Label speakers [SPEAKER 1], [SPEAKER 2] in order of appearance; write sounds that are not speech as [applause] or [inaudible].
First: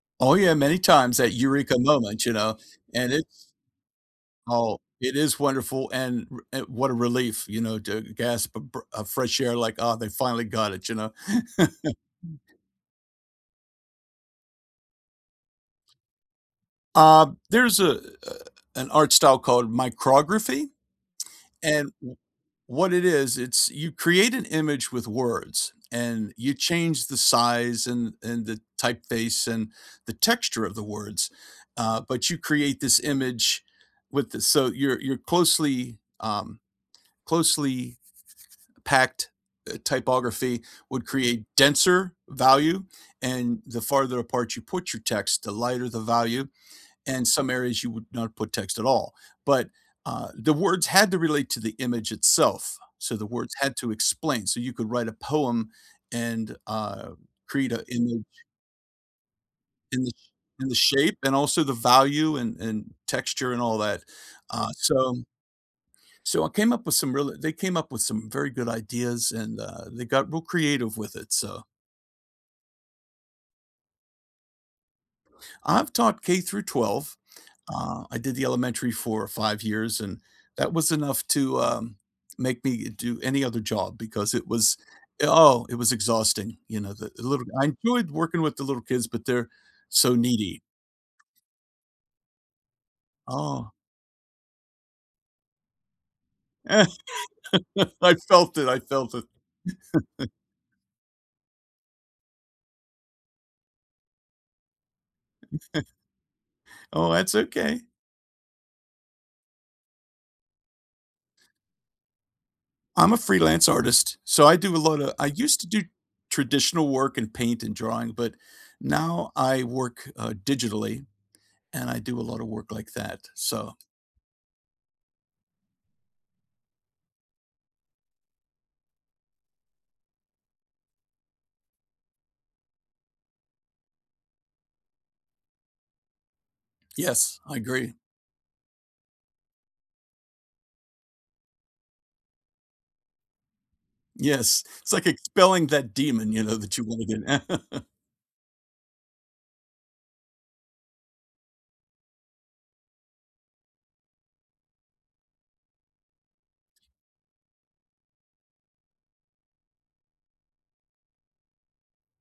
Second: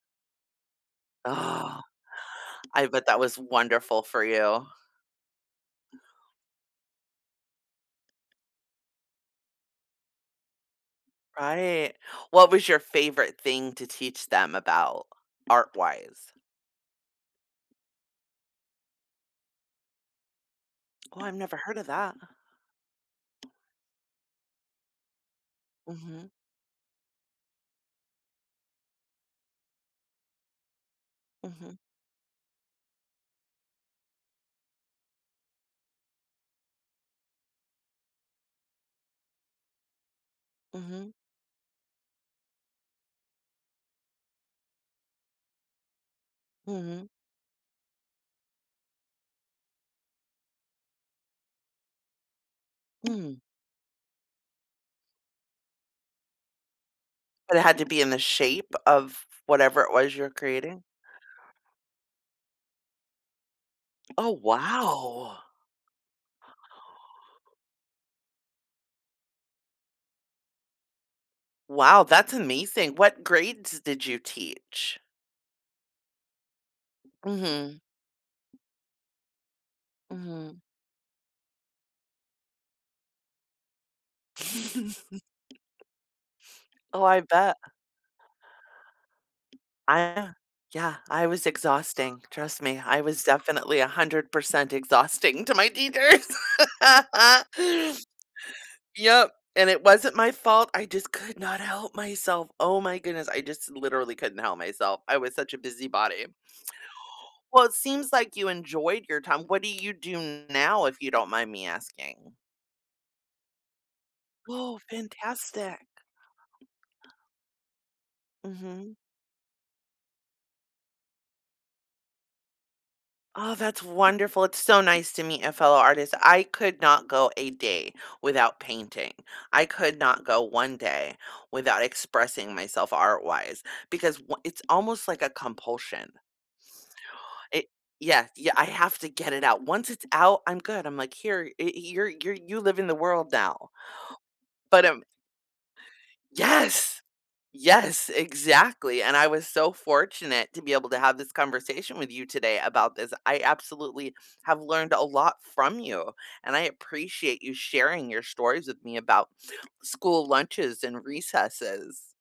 [SPEAKER 1] Oh, yeah, many times, that eureka
[SPEAKER 2] Oh,
[SPEAKER 1] moment, you know,
[SPEAKER 2] I bet
[SPEAKER 1] and
[SPEAKER 2] that was
[SPEAKER 1] it's
[SPEAKER 2] wonderful for you.
[SPEAKER 1] Oh, it is wonderful and r and what a relief, you know, to gasp a bre a fresh air like, "Ah, they finally got it," you know.
[SPEAKER 2] Right.
[SPEAKER 1] [laughs]
[SPEAKER 2] What was your favorite thing to teach them about, art-wise?
[SPEAKER 1] Uh, there's a a an art style called micrography,
[SPEAKER 2] Oh, I've never heard of
[SPEAKER 1] and wha
[SPEAKER 2] that.
[SPEAKER 1] what it is, it's you create an image with words,
[SPEAKER 2] Mhm.
[SPEAKER 1] and you change the size and and the typeface and the texture of the words,
[SPEAKER 2] Mhm.
[SPEAKER 1] uh, but you create this image with the so your your closely, um, closely packed, uh, typography would
[SPEAKER 2] Mhm.
[SPEAKER 1] create denser value, and the farther apart you put your text, the lighter the value,
[SPEAKER 2] Mhm.
[SPEAKER 1] and some areas, you would not put text at all, but, uh, the words had to relate to the image itself, so the
[SPEAKER 2] Mm.
[SPEAKER 1] words had to explain, so you could write a poem and, uh,
[SPEAKER 2] But it
[SPEAKER 1] create
[SPEAKER 2] had
[SPEAKER 1] a
[SPEAKER 2] to be in the
[SPEAKER 1] image
[SPEAKER 2] shape of whatever
[SPEAKER 1] in the
[SPEAKER 2] was your
[SPEAKER 1] in the
[SPEAKER 2] creating?
[SPEAKER 1] shape and also the value and and texture and all that.
[SPEAKER 2] Oh
[SPEAKER 1] Uh, so
[SPEAKER 2] wow!
[SPEAKER 1] so I came up with some really they came up with some very good ideas and, uh, they got real creative with it, so
[SPEAKER 2] Wow, that's amazing! What grades did you teach?
[SPEAKER 1] I've taught K through 12.
[SPEAKER 2] Mhm.
[SPEAKER 1] Uh, I did the elementary for 5 years and
[SPEAKER 2] Mhm.
[SPEAKER 1] that was enough to, um, make me do any other job because it was, uh, oh, it
[SPEAKER 2] [laughs]
[SPEAKER 1] was exhausting. You know,
[SPEAKER 2] Oh,
[SPEAKER 1] the
[SPEAKER 2] I
[SPEAKER 1] the little
[SPEAKER 2] bet.
[SPEAKER 1] I enjoyed working with the little kids, but they're so
[SPEAKER 2] I
[SPEAKER 1] needy.
[SPEAKER 2] yeah, I was exhausting. Trust me, I was
[SPEAKER 1] Oh.
[SPEAKER 2] definitely 100% exhausting to my teachers.
[SPEAKER 1] [chuckles]
[SPEAKER 2] [laughs]
[SPEAKER 1] I felt it, I felt
[SPEAKER 2] Yep,
[SPEAKER 1] it.
[SPEAKER 2] and it wasn't my fault, I just could not help myself, oh my goodness, I just literally couldn't help myself. I was such a busy
[SPEAKER 1] [chuckles]
[SPEAKER 2] body.
[SPEAKER 1] Oh, that's
[SPEAKER 2] Well, it
[SPEAKER 1] okay.
[SPEAKER 2] seems like you enjoyed your time, what do you do now, if you don't mind me asking?
[SPEAKER 1] I'm a freelance artist, so I do a
[SPEAKER 2] Whoa,
[SPEAKER 1] lot of I used to do
[SPEAKER 2] fantastic.
[SPEAKER 1] traditional work and paint and drawing, but
[SPEAKER 2] Mhm.
[SPEAKER 1] now I work, uh, digitally and I do a lot of work like that,
[SPEAKER 2] Oh,
[SPEAKER 1] so
[SPEAKER 2] that's wonderful! It's so nice to meet a fellow artist. I could not go a day without painting. I could not go 1 day without expressing myself art-wise, because wha it's almost like a compulsion.
[SPEAKER 1] Yes, I
[SPEAKER 2] It
[SPEAKER 1] agree.
[SPEAKER 2] yeah, yeah, I have to get it out, once it's out, I'm good. I'm like, "Here, it you're you're you live in the world now."
[SPEAKER 1] Yes.
[SPEAKER 2] But,
[SPEAKER 1] It's
[SPEAKER 2] um
[SPEAKER 1] like expelling that demon, you know, that you
[SPEAKER 2] Yes!
[SPEAKER 1] really didn't [chuckles]
[SPEAKER 2] Yes, exactly, and I was so fortunate to be able to have this conversation with you today about this. I absolutely have learned a lot from you, and I appreciate you sharing your stories with me about school lunches and recesses.